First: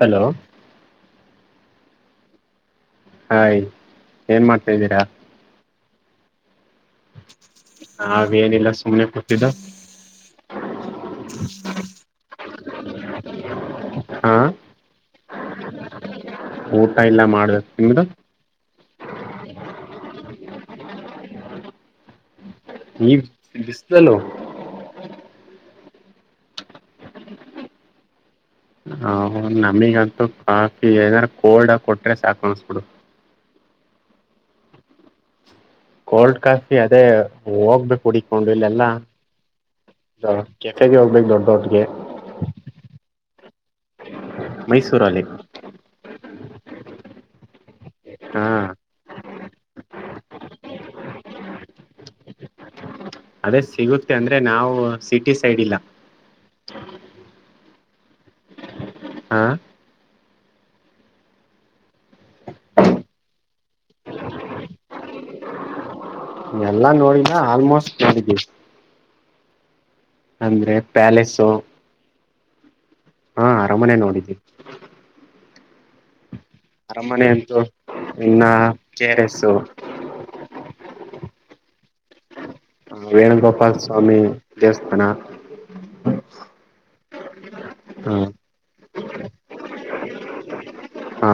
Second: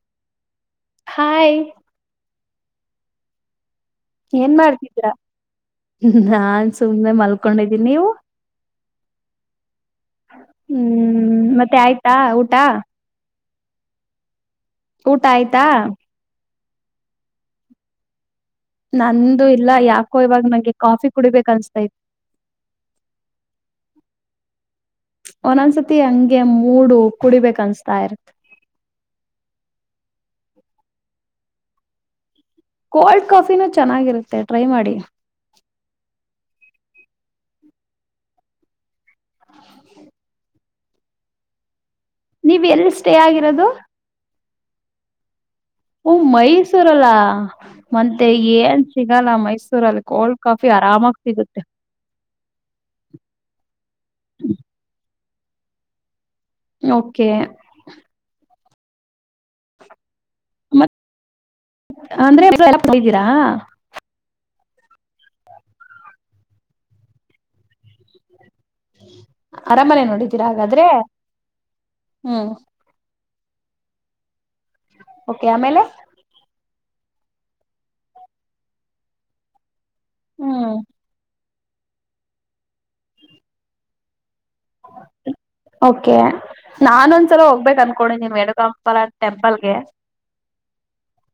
Hello hi hi ಏನ್ ಮಾಡ್ತಾಿದ್ದೀರಾ ಹಾ ನಾನ್ ಸುಮ್ನೆ ಮಲ್ಕೊಂಡಿದ್ದೀಿ ನೀವು ನಾವೇನಿಲ್ಲ ಸುಮ್ನೆ ಕೂತಿದ್ದು ಹ್ಮ್ ಮತ್ತೆ ಆಯ್ತಾ ಊತ [unintelligible] ಹಾ ಊಟ ಆಯ್ತಾ ಊಟ ಇಲ್ಲ ಮಾಡಬೇಕು ನಿಮ್ದು ನಂದು ಇಲ್ಲ ಯಾಕೋ ಇವಾಗ ನಂಗೆ ಕಾಫಿ ಕುಡಿಬೇಕ ಅನ್ಸ್ತಾ ಇತ್ತು ಈಗ ಬಿಸ್ಲಲ್ಲ ಒಂದೊಂದ್ಸತಿ ಹಂಗೆ ಮೂಡು ಕುಡಿಬೇಕ ಅನ್ಸ್ತಾ ಇರ್ತ್ ಹ ನಮಿಗಂತೂ ಕಾಫಿ ಏನಾರ ಕೋಲ್ಡ್ ಕೊಟ್ರೆ ಸಾಕ ಕೋಲ್ಡ್ ಕಾಫಿ ನ ಚೆನ್ನಾಗಿರುತ್ತೆ ಟ್ರೈ ಮಾಡಿ ಕೋಲ್ಡ್ ಕಾಫಿ ಅದೇ ಹೋಗ್ಬೇಕು ಹುಡಕೊಂಡು ಇಲ್ಲೆಲ್ಲಾ ಕೆಫೆಗೆ ಹೋಗ್ಬೇಕ ದೊಡ್ಡ ದಟ್ಟಗೆ ನೀವ್ ಎಲ್ ಸ್ಟೇ ಆಗಿರೋದು ಮೈಸೂರ ಅಲ್ಲಿ ಹೂ ಮೈಸೂರಲ್ಲ ಮತ್ತೆ ಹಾ ಏನ್ ಸಿಗಲ್ಲ ಮೈಸೂರಲ್ಲಿ ಕೋಲ್ಡ್ ಕಾಫಿ ಆ ಆರಾಮಾಗಿ ಸಿಗುತ್ತೆ ಅದೇ ಸಿಗುತ್ತೆ ಅಂದ್ರೆ ನಾವು ಸಿಟಿ ಸೈಡ್ ಇಲ್ಲ ಓಕೆ ಹಾ ಮತ್ತ ಅಂದ್ರೆ [unintelligible] ಎಲ್ಲಾ ನೋಡಿನ ಆಲ್ಮೋಸ್ಟ್ ನೋಡ್ಡಿಡಿವಿ ಅರಾಮನೆ ನೋಡಿದ್ದೀರಾ ಹಾಗಾದ್ರೆ ಪ್ಯಾಲೇಸು ಹ್ಮ್ ಹಾ ಅರಾಮನೆೇ ನೋಡಿದ್ವಿ ಓಕೆ ಆಮೇಲೆ ಅರಮನೆ ಅಂತೂ ಇನ್ನ ಕೆ ಆರ್ ಎಸ್ು ಹ್ಮ್ [unintelligible] ವೇಣುಗೋಪಾಲ ಸ್ವಾಮಿ ದೇವಸ್ಥಾನ ಒಕೆ ನಾನೊಂದ್ ಈಸಲ ಹೋಗ್ಬೇಕ್ ಅನ್ಕೊಂಡಿದೀನೀ ವೆಣುಗೋಪಾಲ ಟೆಂಪಲ್ಗೆ ಹಾ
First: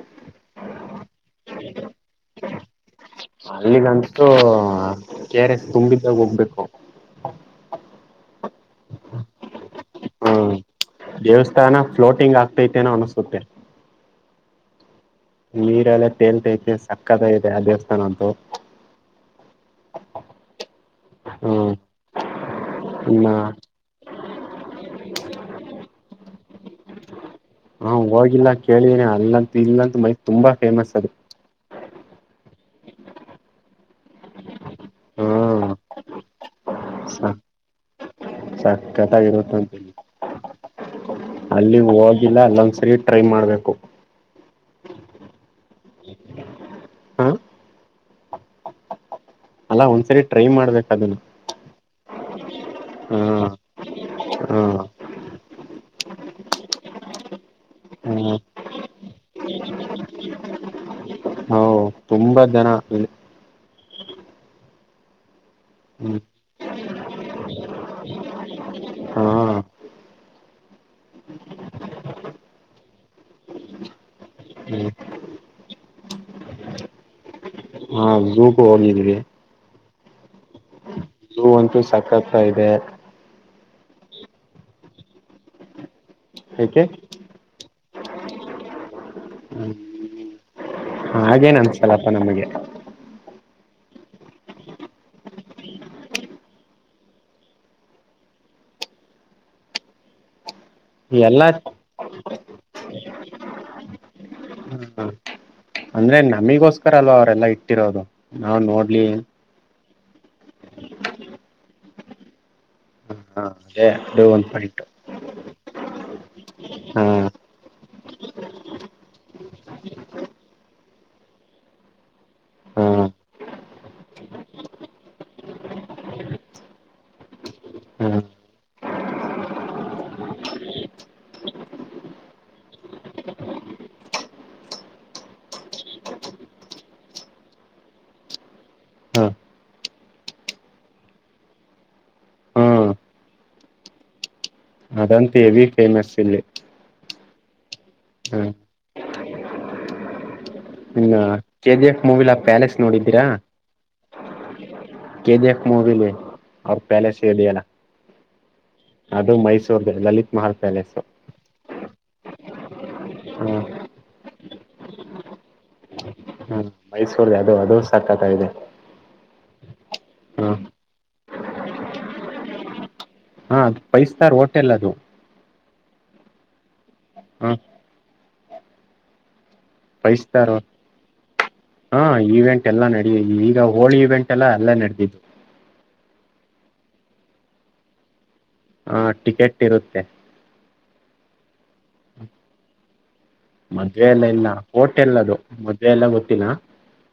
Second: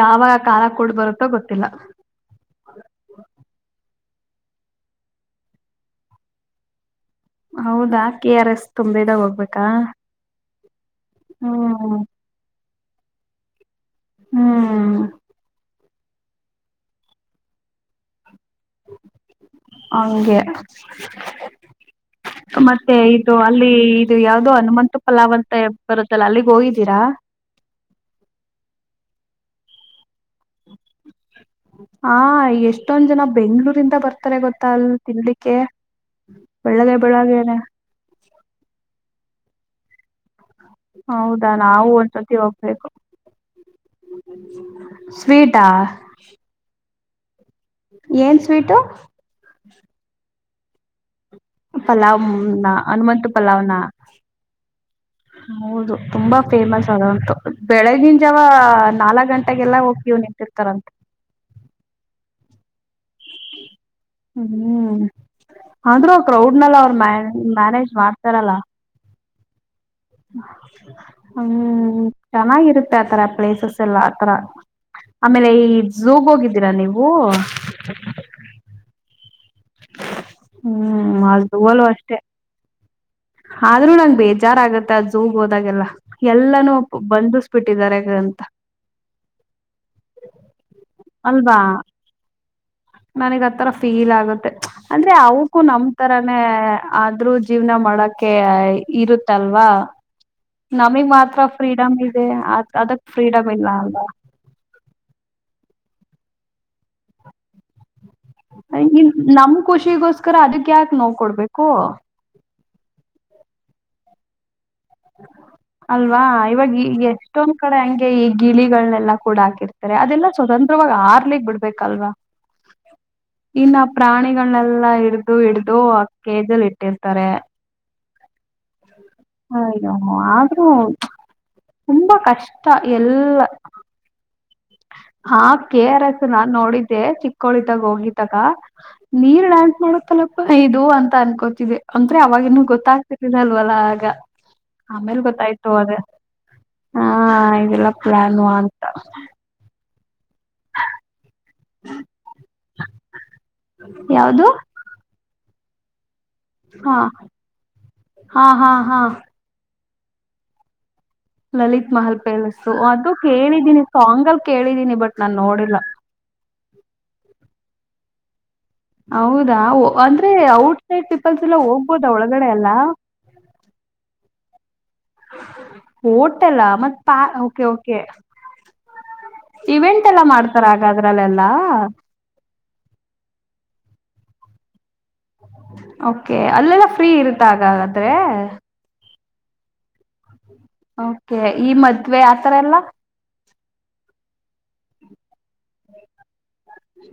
ಯಾವ ಕಾಲ ಕೂಡ್ ಬರುತ್ತೋ ಗೊತ್ತಿಲ್ಲ ಅಲ್ಲಿಗಂತೂ ಕೆರ್ ಎಸ್ ತುಂಬಿದಾಗ್ ಹೋಗ್ಬೇಕು ಹೌದ ಕೆ ಆರ್ ಎಸ್ ತುಂಬದಾಗ ಹೋಗ್ಬೇಕಾ ಹ್ಮ ದೇವಸ್ಥಾನ ಹ್ಮ್ ಫ್ಲೋಟಿಂಗ್ ಆ ತೈತೆನೋ ಅನಿಸುತ್ತೆ ಹ್ಮ್ ನೀರೆಲ್ಲ ತೇಲ್ತೈತಿ ಸಕ್ಕತ್ ಆಗಿದೆ ಆ ದೇವಸ್ಥಾನ ಅಂತೂ [unintelligible] ಹಂಗೆ ಹ್ಮ್ [unintelligible] ಮತ್ತೆ ಇನ್ನ ಇದು ಅಲ್ಲಿ ಇದು ಯಾವ್ ಅದು ಹನುಮಂತ ಪಲಾವ್ ಅಂತ ಬರುತ್ತಲ್ಲ ಅಲ್ಲಿಗ್ ಹೋಗಿದೀರಾ ಹಾ ಹೋಗಿಲ್ಲ ಕೇಳಿದೇನೆ ಅಲ್ಲಂತ ಇಲ್ಲಂತ ಮೈ ತುಂಬಾ ಫೇಮಸ್ ಅದು. ಹಾ ಎಷ್ಟೊಂದ್ ಜನ ಬೆಂಗ್ಳೂರಿಂದ ಬರ್ತಾರೆ ಗೊತ್ತ ಅಲ್ ತಿನ್ಲಿಕ್ಕೆ ಹ್ಮ [unintelligible] ಬೆಳಗೆ ಬೆಳಗೆನೆ ಸಕ್ಕತಗಿರುತ್ತಂತೆ ಹೌದಾ ಅಲ್ಲಿ ನಾವು ಒಂದ್ಸತಿ ಹೋಗಿಲ್ಲ ಹೋಗ್ಬೇಕು ಅಲ್ಲೊಂದ್ಸರಿ ಟ್ರೈ ಮಾಡ್ಬೇಕು. [unintelligible] ಸ್ವೀಟಾ ಹ ಏನ್ ಸ್ವೀಟು ಅಲ್ಲಾ ಒಂದ್ಸರಿ ಟ್ರೈ ಮಾಡ್ಬೇಕ್ ಅದುನ್ನ ಪಲಾವ್ನ ಹನುಮಂತ ಪಲಾವ್ನ ಹ್ಮ್ [unintelligible] ಹೌದು ತುಂಬಾ ಫೇಮಸ್ ಅದಂತು ಬೆಳಗಿನ ಹ್ಮ್ ಜಾವ ನಾಲ್ಕ್ ಗಂಟೆಗೆಲ್ಲ ಹೋಗ್ ಕೀವ್ ನಿಂತಿರ್ತರಂತ ಹ [unintelligible] ತುಂಬಾ ಜನ ಅಲ್ಲಿ. [unintelligible] ಹ್ಮ ಹ್ಮ್ ಅಂದ್ರೂ ಹ್ಮ್ ಕ್ರೌಡ್ನಲ್ಲ ಅವ್ರು ಮ್ಯಾ ಮ್ಯಾನೇಜ್ ಮಾಡ್ತಾರಲ್ಲ ಹಾ ಹ್ಮ ಚೆನ್ನಾಗಿರುತ್ತೆ ಆತರ ಪ್ಲೇಸಸ್ ಎಲ್ಲ ಆತರ ಹ್ಮ್ ಆಮೇಲೆ ಈ ಝೂಗ್ ಹೋಗಿದ್ದೀರಾ ನೀವು ಹಾ ಝೂಗೂ ಹೋಗಿದ್ವಿ ಹ್ಮ್ ಆ ಝೂ ಅಂತು ಅಲ್ಲೂ ಅಷ್ಟೇ ಸಕತ ಇದೆ ಆದ್ರೂ ನಂಗ ಬೇಜಾರ ಆಗತ್ತೆ ಆ ಝೂಗ್ ಹೋದಾಗೆಲ್ಲ ಎಲ್ಲಾನೂ ಏಕೆ ಬಂದು ಬಿಟ್ಟಿದ್ದಾರೆಗಂತ ಹಾಗೇನ್ ಅನ್ಸ್ತಲ್ಲಪ್ಪ ನಮಗೆ ನನಗ್ ಆತರ ಫೀಲ್ ಆಗುತ್ತೆ ಅಂದ್ರೆ ಅವಕ್ಕೂ ನಮ ತರಾನೇ ಆದ್ರೂ ಜೀವ್ನ ಮಾಡಕ್ ಮಾಡಕ್ಕೆ ಇರುತ್ತಲ್ವಾ ನಮಗ್ ಮಾತ್ರ ಎಲ್ಲಾ ಫ್ರೀಡಮ್ ಇ ಇದೆ ಅದಕ್ ಫ್ರೀಡಮ್ ಇಲ್ಲ ಅಲ್ಲ ಅಂದ್ರೆ ನಮಿಗೋಸ್ಕರ ಅಲ್ವಾ ಅವರೆಲ್ಲಾ ಇಟ್ಟಿರೋದು ನಾವ್ ನೋಡ್ಲಿ ನಮ ಖುಷಿ ಷಿಗೋಸ್ಕರ ಅದಕ್ ಯಾಕೆ ನೋವು ಕೊಡ್ಬೇಕು ಹ ಅದೇ ಒನ್ ಪಾಯಿಂಟು ಅಲ್ವಾ ಇವಾಗ ಹಾ ಎಷ್ಟೊಂದ್ ಕಡೆ ಹಂಗೆ ಈ ಗಿಳಿಗಳನೆೆಲ್ಲಾ ಕೂಡ ಹಾಕಿರ್ತಾರೆ ಅದೆಲ್ಲಾ ಸ್ವತಂತ್ರವಾಗಿ ಹರ್ಲಿಗ್ ಬಿಡ್ಬೇಕಲ್ವಾ ಹಾ ಇನ್ನ ಪ್ರಾಣಿಗಳನೆೆಲ್ಲಾ ಹಿಡ್ದು ಹಿಡ್ದು ಅಕ್ಕೇಜಲ್ ಇಟ್ಟಿರ್ತಾರೆ ಹಾ ಅಯ್ಯೋ ಆದ್ರೂ ತುಂಬಾ ಕಷ್ಟ ಎಲ್ಲ ಹಾ ಕೆ ಆರ್ಸ್ ನಾನ್ ನೋಡಿದ್ದೆ ಚಿಕ್ಕೋಳಿದಾಗ ಹೋಗಿದಾಗ ಹಾ ನೀರ್ ಡ್ಯಾನ್ಸ್ ಮಾಡಲಪ್ಪ ಇದು ಅಂತ ಅನ್ಕೋತಿದ್ದೆ ಅಂದ್ರೆ ಅವಾಗಿನ ಹ್ಮ್ ಗೊತ್ತಾಗ್ತಿರ್ಲ್ಲಲ್ವಲ್ಲ ಆಗ ಆಮೇಲ್ ಅದಂತ ಎವಿ ಗೊತ್ತಾಯ್ತು ಅದ ಫೇಮಸ್ ಇಲ್ಲಿ ಹಾ ಇದೆಲ್ಲಾ ಹ್ಮ್ ಪ್ಲಾಾನ [unintelligible] ಹ ಕೆ ಜಿ ಎಫ್ ಮೂವಿಲಾ ಪ್ಯಾಲೇಸ್ ನೋಡಿದ್ದೀರಾ ಯಾವದು ಕೆ ಜಿ ಫ್ ಮೂವಿಲಿ ಅವ್ರ ಪ್ಯಾಲಸ್ ಇದಿಯಲ್ಲ ಹಾ ಹಾ ಹಾ ಅದು Mysore Lalit Mahal palace Lalit Mahal palace ಅದು ಹ ಕೇಳಿದೀನಿ ಸಾಂಗಲ್ ಕೇಳಿದೀನಿ ಬಟ್ ನಾನ್ ನೋಡಿಲ್ಲ ಮೈಸೂರ್ಲ್ಲಿ ಅದು ಅದು ಸಾಕ್ಕತ ಆಗಿ ಇದೆ ಹೌದಾ ಅಂದ್ರೆ ಔಟ್ಸೈಡ್ ಪೀಪಲ್ಸ್ ಎಲ್ಲ ಹೋಗ್ಬೋದಾ ಒಳಗಡೆ ಎಲ್ಲ ಹಾ ಅದು ಫೈವ್ ಸ್ಟಾರ್ ಹೋಟೆಲ್ ಅದು ಹೋಟೆಲ್ಲ ಮತ್ತ ಪಾ ಹ ಓಕೆ ಓಕೆ ಇವೆಂಟ್ ಫೈವ್ ಎಲ್ಲಾ ಸ್ಟಾರ್ ಮಾಡ್ತಾರ ಹಾಗಾದ್ರಲ್ಲೆಲ್ಲಾ ಹಾ ಈವೆಂಟ್ ಎಲ್ಲ ನಡ ಈಗ ಹೋಳಿ ಇವೆಂಟ್ ಲ್ಲ ಅಲ್ಲೇ ನಡೆದಿದ್ದತ್ತು. ಓಕೆ ಅಲ್ಲೆಲ್ಲ ಫ್ರೀ ಇರುತ್ತೆ ಆಗಾದ್ರೆ. ಹ ಟಿಕೆಟ್ ಇರುತ್ತೆ. ಓಕೆ ಈ ಮದ್ವೆ ಆತರ ಎಲ್ಲ. ಮದ್ವೆ ಎಲ್ಲ ಇಲ್ಲ ಹೋಟೆಲ್ಲ ಅದು ಮದ್ವೆ ಎಲ್ಲ ಗೊತ್ತಿಲ್ಲ.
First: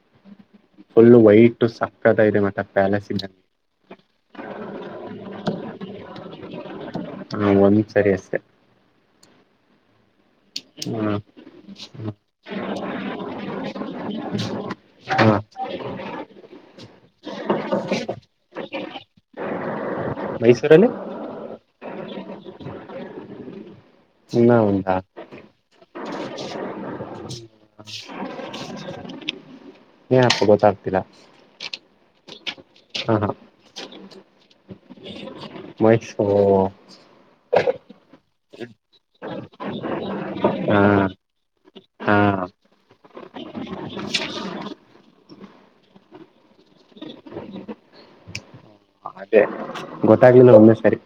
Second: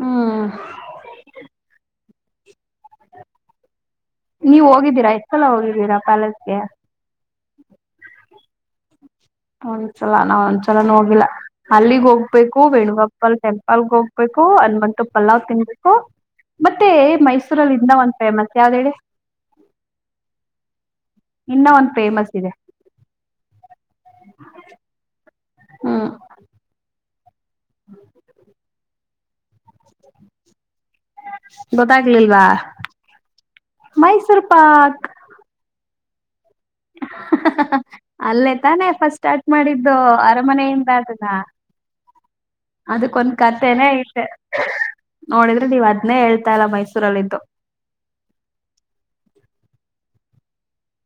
ಹ್ಮ್ ಫುಲ್ಲು ವೈಟು ಸಾಕ್ ಸಖತಾಗಿದೆ ಮಾತ್ರ ಪ್ಯಾಲೇಸ್ ನೀವ್ ಹೋಗಿದ್ದೀರಾ ಎಷ್ಟ್ ಸಲ ಹೋಗಿದ್ದೀರಾ ಪ್ಯಾಲೇಸ್ಗೆ. ಹಾ ಒಂದ್ ಸರಿ ಅಷ್ಟೆ. ಹೌ ಸಲ ನಾವ್ ಒಂದ್ಸಲನ ಹ ಹೋಗಿಲ್ಲ ಅಲ್ಲಿಗ್ ಹೋಗ್ಬೇಕು ವೇಣುಗಪಲ್ ಟೆಂಪಲ್ಗೆ ಹೋಗ್ಬೇಕು ಅನ್ಬಂತು ಹ ಪಲ್ಲಾವ್ ತಿನ್ಬೇಕು ಮತ್ತೆ ಮೈಸೂರಲ್ಲಿ ಇನ್ನ ಒಂದ್ ಫೇಮಸ್ ಯಾವ್ದ ಹೇಳಿ [inaudible] ಮೈಸೂರಲ್ಲಿ ಇನ್ನ ಒಂದ್ ಫೇಮಸ್ ಇದೆ ಇನ್ನ ಒಂದಾ ಹ್ಮ್ [inaudible] ಏನಪ್ಪಾ ಕೊತ ಆಗ್ತಾ ತಿಲ್ಲ. ಗೊತ್ತಾಗ್ಲಿಲ್ವಾ. ಹಾ ಹಾ. ಮೈಸೂರು ಪಾಕ್ ಮೈಸೂರು ಹ ಹಃ ಹ ಹಾ. ಅಲ್ಲೇ ತಾನೇ ಫಸ್ಟ್ ಸ್ಟಾರ್ಟ್ ಮಾಡಿದ್ದು ಹ ಅರಮನೆಯಿಂದ ಅದನ್ನ. ಹಾ ಅದಕ್ಕೊಂದ್ ಕತೆನೇ ಇದೆ ನೋಡಿದ್ರೆ ನೀವ್ ಅದನೇ ಹೇಳ್ತಾ ಇಲ್ಲ ಮೈಸೂರಲ್ಲಿದ್ದು. ಅದೇ ಗೊತ್ತಾಗ್ಲಿಲ್ಲ ಒಂದೇ ಸರಿ.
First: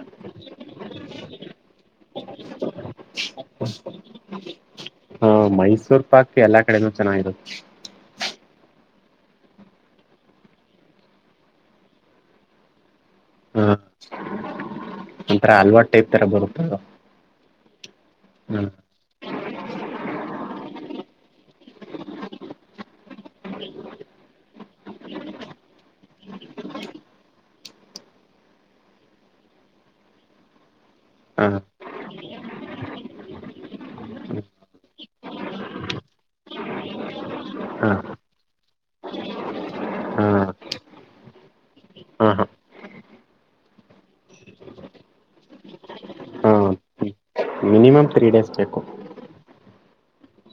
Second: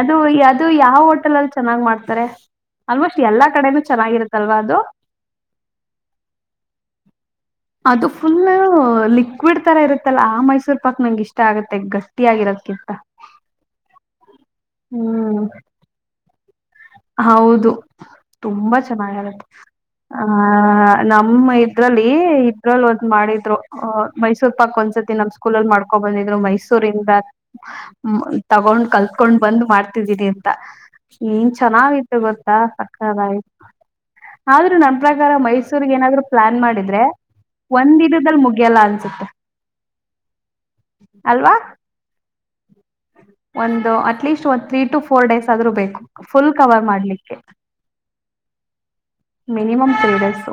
ಅದು ಅದು ಯಾವ ಹೋಟೆಲ್ ಅಲ್ಲಿ ಚೆನ್ನಾಗ್ ಮಾಡ್ತಾರೆ ಆಲ್ಮೋಸ್ಟ್ ಎಲ್ಲಾ ಕಡೆನೂ ಚೆನ್ನಾಗಿರುತ್ತಲ್ವಾ ಅದು ಆ ಮೈಸೂರ್ ಪಾಕ್ ಎಲ್ಲಾ ಕಡೆನೂ ಚೆನ್ನಗಿರುತ್ತೆ. ಅದು ಫುಲ್ ಲಿಕ್ವಿಡ್ ತರ ಇರುತ್ತಲ್ಲ ಆ ಮೈಸೂರ್ ಪಾಕ್ ನಂಗೆ ಇಷ್ಟ ಆಗತ್ತೆ ಗಟ್ಟಿ ಆಗಿರೋದಕಿಂತ. ಒಂತರ ಹಲ್ವಾ ಟೈಪ್ ತರ ಬರುದು [unintelligible] ಹೌದು ತುಂಬಾ ಚೆನ್ನಾಗಿರುತ್ತೆ. ಆ ನಮ್ಮ ಇದ್ರಲ್ಲಿ ಇದ್ರಲ್ಲಿ ಒಂದ್ ಮಾಡಿದ್ರು ಮೈಸೂರ್ ಪಾಕ್ ಒಂದ್ಸತಿ ನಮ್ ಸ್ಕೂಲಲ್ ಮಾಡ್ಕೊ ಬಂದಿದ್ರು ಮೈಸೂರಿಂದ ತಗೊಂಡ್ ಕಲ್ತ್ಕೊಂಡ್ ಬಂದ್ ಮಾಡ್ತಿದ್ದೀನಿ ಅಂತನ್ ಎನ್ ಹ ಚನಾಗಿತ್ ಚೆನ್ನಾಗಿತ್ತು ಗೊತ್ತಾ ಸಖತಾಗಿತ್ತು ಅದ್ರು ನನ್ ಪ್ರಕಾರ ಮೈಸೂರ್ ಏನಾದ್ರು ಪ್ಲಾನ್ ಮಾಡಿದ್ರೆ ಹ ಒಂದ ದಿನದಲ್ಲಿ ಮುಗಿಯಲ್ಲ ಅನ್ಸುತ್ತೆ, ಹ ಅಲ್ವಾ, ಹ ಹ ಒಂದು ಅಟ್ಲೀಸ್ಟ್ ಒಂದು ಥ್ರೀ ಟು ಫೋರ್ ಡೇಸ್ ಆದ್ರೂ ಬೇಕು. ಫುಲ್ ಹ ಕವರ್ ಮಾಡಲಿಕ್ಕೆ. ಮಿನಿಮಮ್ ತ್ರೀ ಡೇಸ್ ಬೇಕು. ಮಿನಿಮಮ್ ತ್ರೀ ಡೇಸ್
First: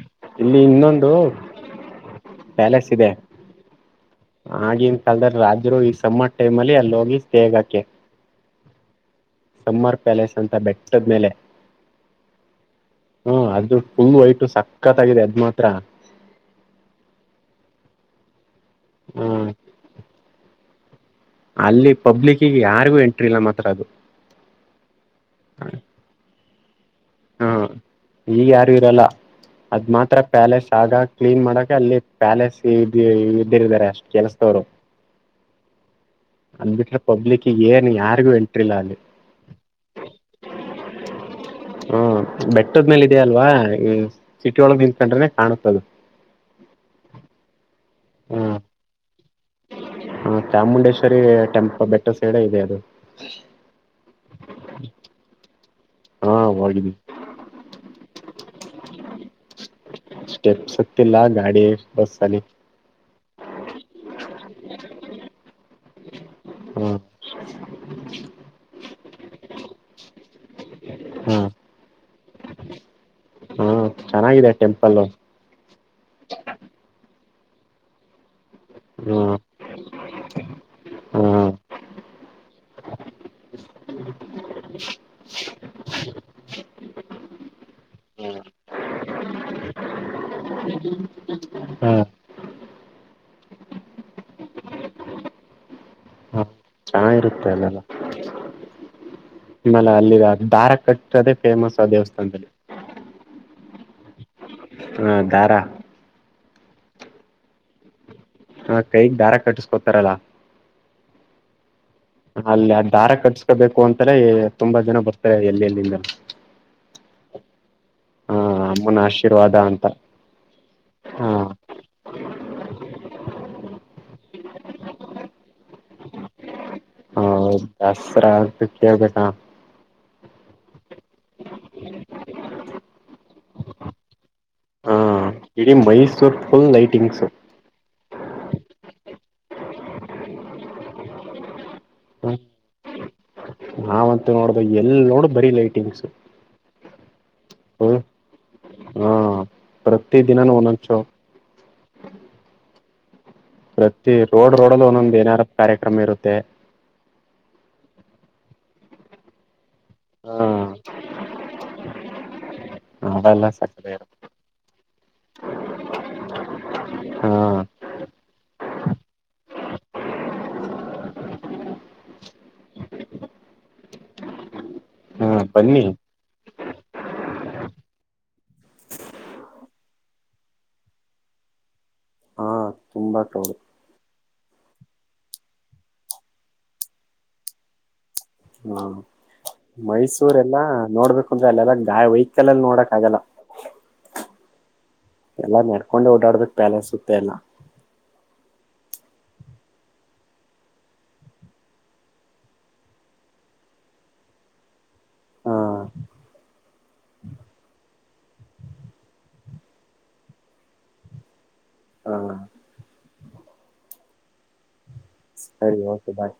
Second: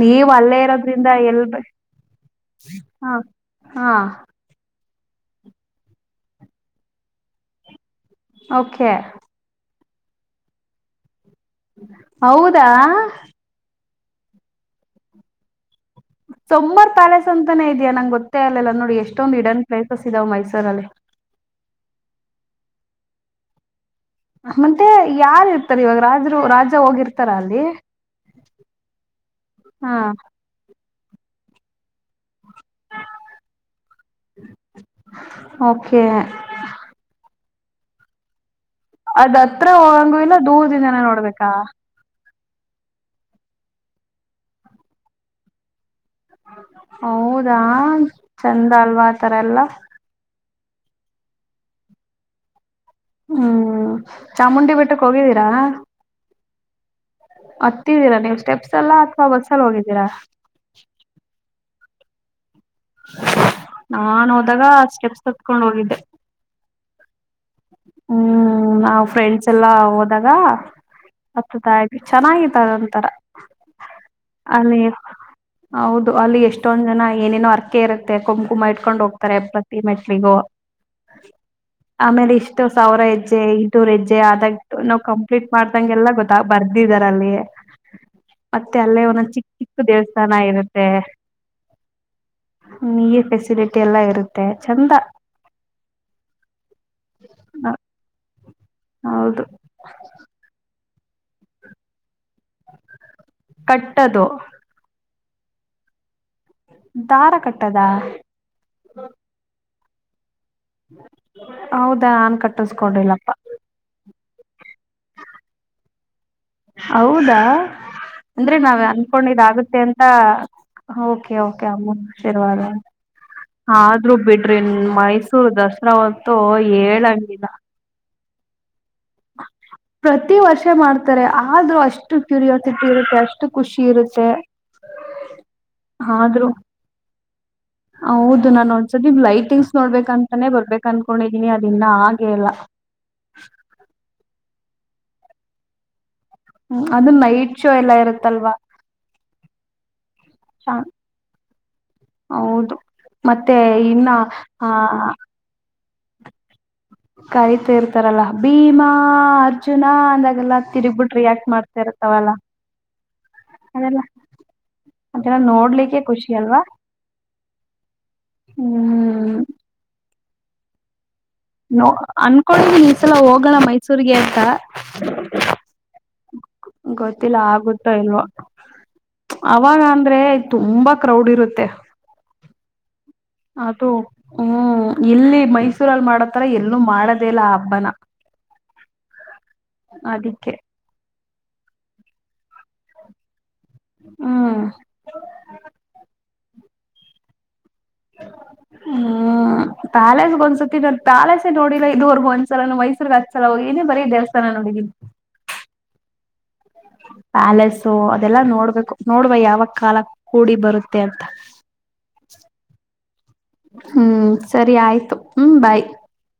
ನೀವ್ ಅಲ್ಲೇ ಇಲ್ಲಿ ಇರೋದ್ರಿಂದ ಇನ್ನೊಂದು ಎಲ್ ಪ್ಯಾಲೇಸ್ ಇದೆ ಹಾ ಹಾ. ಆಗಿನ ಕಾಲಲ್ದದಲ್ಲಿ ರಾಜರು ಈ ಸಮಮ್ಮರ್ ಟೈಮ್ ಅಲ್ಲಿ ಅಲ್ಲಿ ಹೋಗಿ ಸ್ಟೇಗಾಕೆ. ಓಕೆ. ಸಮ್ಮರ್ ಪ್ಯಾಲೇಸ್ ಅಂತ ಬೆಟ್ಟದ ಮೇಲೆ. ಹೌದಾ. ಹ್ಮ ಅದು ಫುಲ್ ವೈಟ್ ಸಕ್ಕತ್ಗಾಗಿದೆ ಅದ್ ಮಾತ್ರ. ಸೊಮ್ಮರ್ ಪ್ಯಾಲೇಸ್ ಅಂತಾನೇ ಇದಿಯಾ ನಂಗೆ ಗೊತ್ತೇ ಆರ್ಲಲ್ಲ ನೋಡಿ ಎಷ್ಟೊಂದ್ ಹ್ಮ ಹಿಡನ್ ಪ್ಲೇಸಸ್ ಇದಾವ ಮೈಸೂರಲ್ಲಿ. ಅಲ್ಲಿ ಪಬ್ಲಿಕ್ಗ್ ಯಾರಿಗೂ ಎಂಟ್ರಿ ಇಲ್ಲ ಮಾತ್ರ ಅದು. ಮತ್ತೆ ಯಾರ ಇರ್ತಾರೆ ಇವಾಗ ರಾಜ ರಾಜ ಹೋಗಿರ್ತಾರ ಅಲ್ಲಿ ಹ್ಮ ಈಗ ಯಾರು ಇರಲ್ಲ ಅದ್ ಹಾ ಮಾತ್ರ ಪ್ಯಾಲೆಸ್ ಆಗಾಗ ಕ್ಲೀನ್ ಮಾಡಕ ಅಲ್ಲಿ ಪ್ಯಾಲೇಸ್ ಇದ್ದರಿದ್ದಾರೆ ಕೆಲಸದವರು ಓಕೆ ಅಂದ್ಬಟ್ರೆ ಪಬ್ಲಿಕ್ ಏನ್ ಯಾರಿಗು ಅದ್ತ್ರ ಹೋಗಂಗು ಇಲ್ಲ ದೂರ್ದಿಂದನ ನೋಡ್ಬೇಕಾ. ಹ ಬೆಟ್ಟದ್ಮೇಲ್ ಇದೆಯ ಅಲ್ವಾ ಸಿಟಿ ಒಳಗ್ ನಿಂತ್ಕೊಂಡ್ರನೆ ಕಾಣುತ್ತದು ಹೌದಾ ಹ್ಮ್ ಚಂದ ಅಲ್ವಾ. ತರ ಎಲ್ಲ. ಹ ಚಾಮುಂಡೇಶ್ವರಿ ಟೆಂಪ ಬೆಟ್ಟ ಸೈಡ ಇದೆ ಅದು ಹ್ಮ್ ಚಾಮುಂಡಿ ಬೆಟ್ಟಕ್ ಹೋಗಿದ್ದೀರಾ. ಹಾ ಹೋಗಿದೀನಿ. ನೀವ್ ಸ್ಟೆಪ್ಸ್ ಅಲ್ಲ ಅಥವಾ ಬಸ್ಸ ಎಲ್ಲ ಹೋಗಿದ್ದೀರಾ ಬಸ್ಸ ಅಲ್ಲಿ. ನಾನ್ ಹೋದಾಗ ಸ್ಟೆಪ್ಸ್ ಹತ್ಕೊಂಡು ಹೋಗಿದ್ದೆ. ಹ್ಮ ಹ್ಮ್ ಫ್ರೆಂಡ್ಸ್ ಎಲ್ಲ ಹೋದಾಗ. ಹ್ಮ ಹಾತುತ್ತ ಇದ್ವಿ. ಚೆನಾಗಿತ್ತ್ ಅದೊಂಡತಾರ. ಹ್ಮ ಚೆನ್ನಾಗಿದೆ ಟೆಂಪಲ್ಲ ಹೌದು ಅಲ್ಲಿ ಎಷ್ಟೊಂದ್ ಜನ ಏನೇನೋ ಅರ್ಕೆ ಇರುತ್ತೆ ಕೊ ಕುಂಕುಮ ಇಟ್ಕೊಂಡ್ ಹ್ಮ್ ಹೋಗ್ತಾರೆ ಪ್ರತಿ ಮೆಟ್ಲಿಗೂ ಹ್ಮ್ ಆಮೇಲೆ ಇಷ್ಟ ಮತ್ತೆ ಸಾವಿರ ಹೆಜ್ಜೆ ಇಟೂರ್ ಹೆಜ್ಜೆ ಆದಾಗ ನಾವ್ ಕಂಪ್ಲೀಟ್ ಮಾಡ್ದಂ ಎಲ್ಲ ಗೊತ್ತ ಬರ್ದಿದಾರ ಅಲ್ಲಿ ಮತ್ತೆ ಅಲ್ಲೇ ಒಂದೊಂದ ಚಿಕ್ಕ ಚಿಕ್ಕ ದೇವಸ್ಥಾನ ಇರುತ್ತೆ ಹ್ಮ್ ಫೆಸಿಲಿಟಿ ಎಲ್ಲ ಇರುತ್ತೆ ಚಂದ. ಹ್ಮ್ ಚೆನ್ನಾಗಿರುತ್ತೆ ಅಲ್ಲೆಲ್ಲ [inaudible] ಹೌದ. ಆಮೇಲೆ ಅಲ್ಲಿ ಧಾರ ಕಟ್ಟ ಅದೇ ಫೇಮಸ್ ದೇವಸ್ಥಾನದಲ್ಲಿ. ಕಟ್ಟದು. ಹಾ ದಾಡ. ದಾರ ಕಟ್ಟದಾ. ಹ ಕೈಗ್ ದಾರ ಕಟ್ಟಸ್ಕೊತ ತರಲ್ಲ ಹೌದಾ ನಾನ್ ಅಲ್ಲಿ ಆ ದಾರ ಕಟ್ಟಿಸಕೊಂಡಿಲ್ಲಪ್ಪ ಕಟ್ಸ್ಕೋಬೇಕು ಅಂತನೇ ತುಂಬಾ ಜನ ಬರ್ತಾರೆ ಎಲ್ಲಿ ಎಲ್ಲಿಂದ. ಹೌದಾ. ಆ ಅಂದ್ರೆ ನಾವ್ ಅಮ್ಮನ ಆಶೀರ್ವಾದ ಅನ್ಕೊಂಡಿದಾಗುತ್ತೆ ಅಂತ ಹ ಓಕೆ ಕೆ ಅಮ್ಮ ಆಶೀರ್ವಾದ ಬಿಡ್ರಿ ಮೈಸೂರು ದಸರಾ ಅಂತು ಏಳ ಹ ಹೌದು ದಸರಾ ಸೊ ಕೇಳ್ಬೇಕಾ. ಪ್ರತಿ ವರ್ಷ ಮಾಡ್ತ ಆದ್ರೂ ಅಷ್ಟು ಕ್ಯೂರಿಯಸ್ ಟ್ಟಿರುತ್ತೆ ಅಷ್ಟು ಖುಷಿ ಇರುತ್ತೆ. ಇಡೀ ಮೈಸೂರ್ ಆದ್ರೂ ಫುಲ್ ನೈಟಿಂಗ್ಸ್. ಇದು ನಾ ನೋಡ್ಸದ ಇ ಲೈಟಿಂಗ್ಸ್ ನೋಡ್ಬೇಕಂತಾನೇ ಬರ್ಬೇಕ ಅನ್ಕೊಂಡಿದೀನಿ ಅದ ಇನ್ನ ಆಗೆ ಇಲ್ಲ.. ನಾವಂತ ನೋಡ್ದ ಎಲ್ ನೋಡು ಬರೀ ಲೈಟಿಂಗ್ಸ್. ಹ್ಮ ಅದು ನೈಟ್ ಶೋ ಎಲ್ಲಾ ಇರುತ್ತಲ್ವಾ ಕರೆಕ್ಟ್ ದಿನು ಒಂದೊಂದ್ ಶೋ. ಹೌದು. ಮತ್ತೆ ಇನ್ನ ಪ್ರತಿ ರೋಡ್ ಆ ರೋಡ್ಲ್ಲಿ ಒಂದೊಂದು ಏನಾರ ಕಾರ್ಯ. ಕ್ರಮ ಇರುತ್ತೆ. ಕರಿತಾ ಇರ್ತಾರಲ್ಲ ಭೀಮಾ ಅರ್ಜುನ ಹಾ ಅಂದಾಗೆಲ್ಲ ತಿರ್ಗ್ಬಿಟ್ಟ ರಿಯಾಕ್ಟ್ ಮಾಡ್ತಾ ಇರ್ತವಲ್ಲ ಅವೆಲ್ಲ ಸಕ್ಕರೆ ಅದೆ ಇರುತ್ತೆ ಅನ ನೋಡ್ಲಿಕ್ಕೆ ಖುಷಿ ಅಲ್ವಾ. ಹಾ ಹ್ಮ್. ನೋ ಅನ್ಕೊಂಡಿದಿನಿ ಈ ಸಲ ಹೋಗೋಣ ಮೈಸೂರಿಗೆ ಅಂತ. ಹ್ಮ ಬನ್ನಿ. ಗೊತ್ತಿಲ್ಲ ಆಗುತ್ತೋ ಇಲ್ವೋ ಅವಾಗ ಅಂದ್ರೆ ತುಂಬಾ ಕ್ರೌಡ್ ಇರುತ್ತೆ. ಹಾ ತುಂಬಾ ಕ್ರೌಡ್ ಅದು ಹ್ಮ್. ಇಲ್ಲಿ ಮೈಸೂರಲ್ಲಿ ಮಾಡತ್ತರ ಎಲ್ಲೂ ಮಾಡದೇ ಇಲ್ಲ ಆ ಹಬ್ಬನ. ಹಾ. ಮೈಸೂರ ಅದಿಕ್ಕೆ ಎಲ್ಲಾ ನೋಡ್ಬೇಕು. ಅಂದ್ರೆ ಅಲ್ಲಿ ಎಲ್ಲಾ ಗಾಯ ವಹಿಕಲ್ ಅಲ್ಲಿ ನೋಡಕ ಆಗಲ್ಲ. ಹ್ಮ. ಎಲ್ಲ ನಡ್ಕೊಂಡೆ ಓಡಾಡ ಬೇಕ ಪ್ಯಾಲೆನ್ಸ್ ಸುತ್ತ ಎಲ್ಲ. ಹ್ಮ್ ಪ್ಯಾಲೇಸಗ ಒಂದ್ಸತಿ [unintelligible] ನಾ ಪ್ಯಾಲೇಸೇ ನೋಡಿಲ್ಲ ಇದುವರ್ಗು ಒಂದ ಸಲಾನು ಮೈಸೂರಗ ಹತ್ಸಲ ಹೋಗಿ ಬರೀ ದೇವಸ್ಥಾನ ನೋಡಿನಿ. ಹಾ ಪ್ಯಾಲೇಸು ಅದೆಲ್ಲಾ ನೋಡ್ಬೇಕು ನೋಡವ ಯಾವಾಗ ಕಾಲ ಕೂಡಿ ಬರುತ್ತೆ ಅಂತ. ಹಾ ಹ್ಮ್ ಸರಿ ಆಯ್ತು. ಸರಿ ಓಕೆ ಬಾಯ್.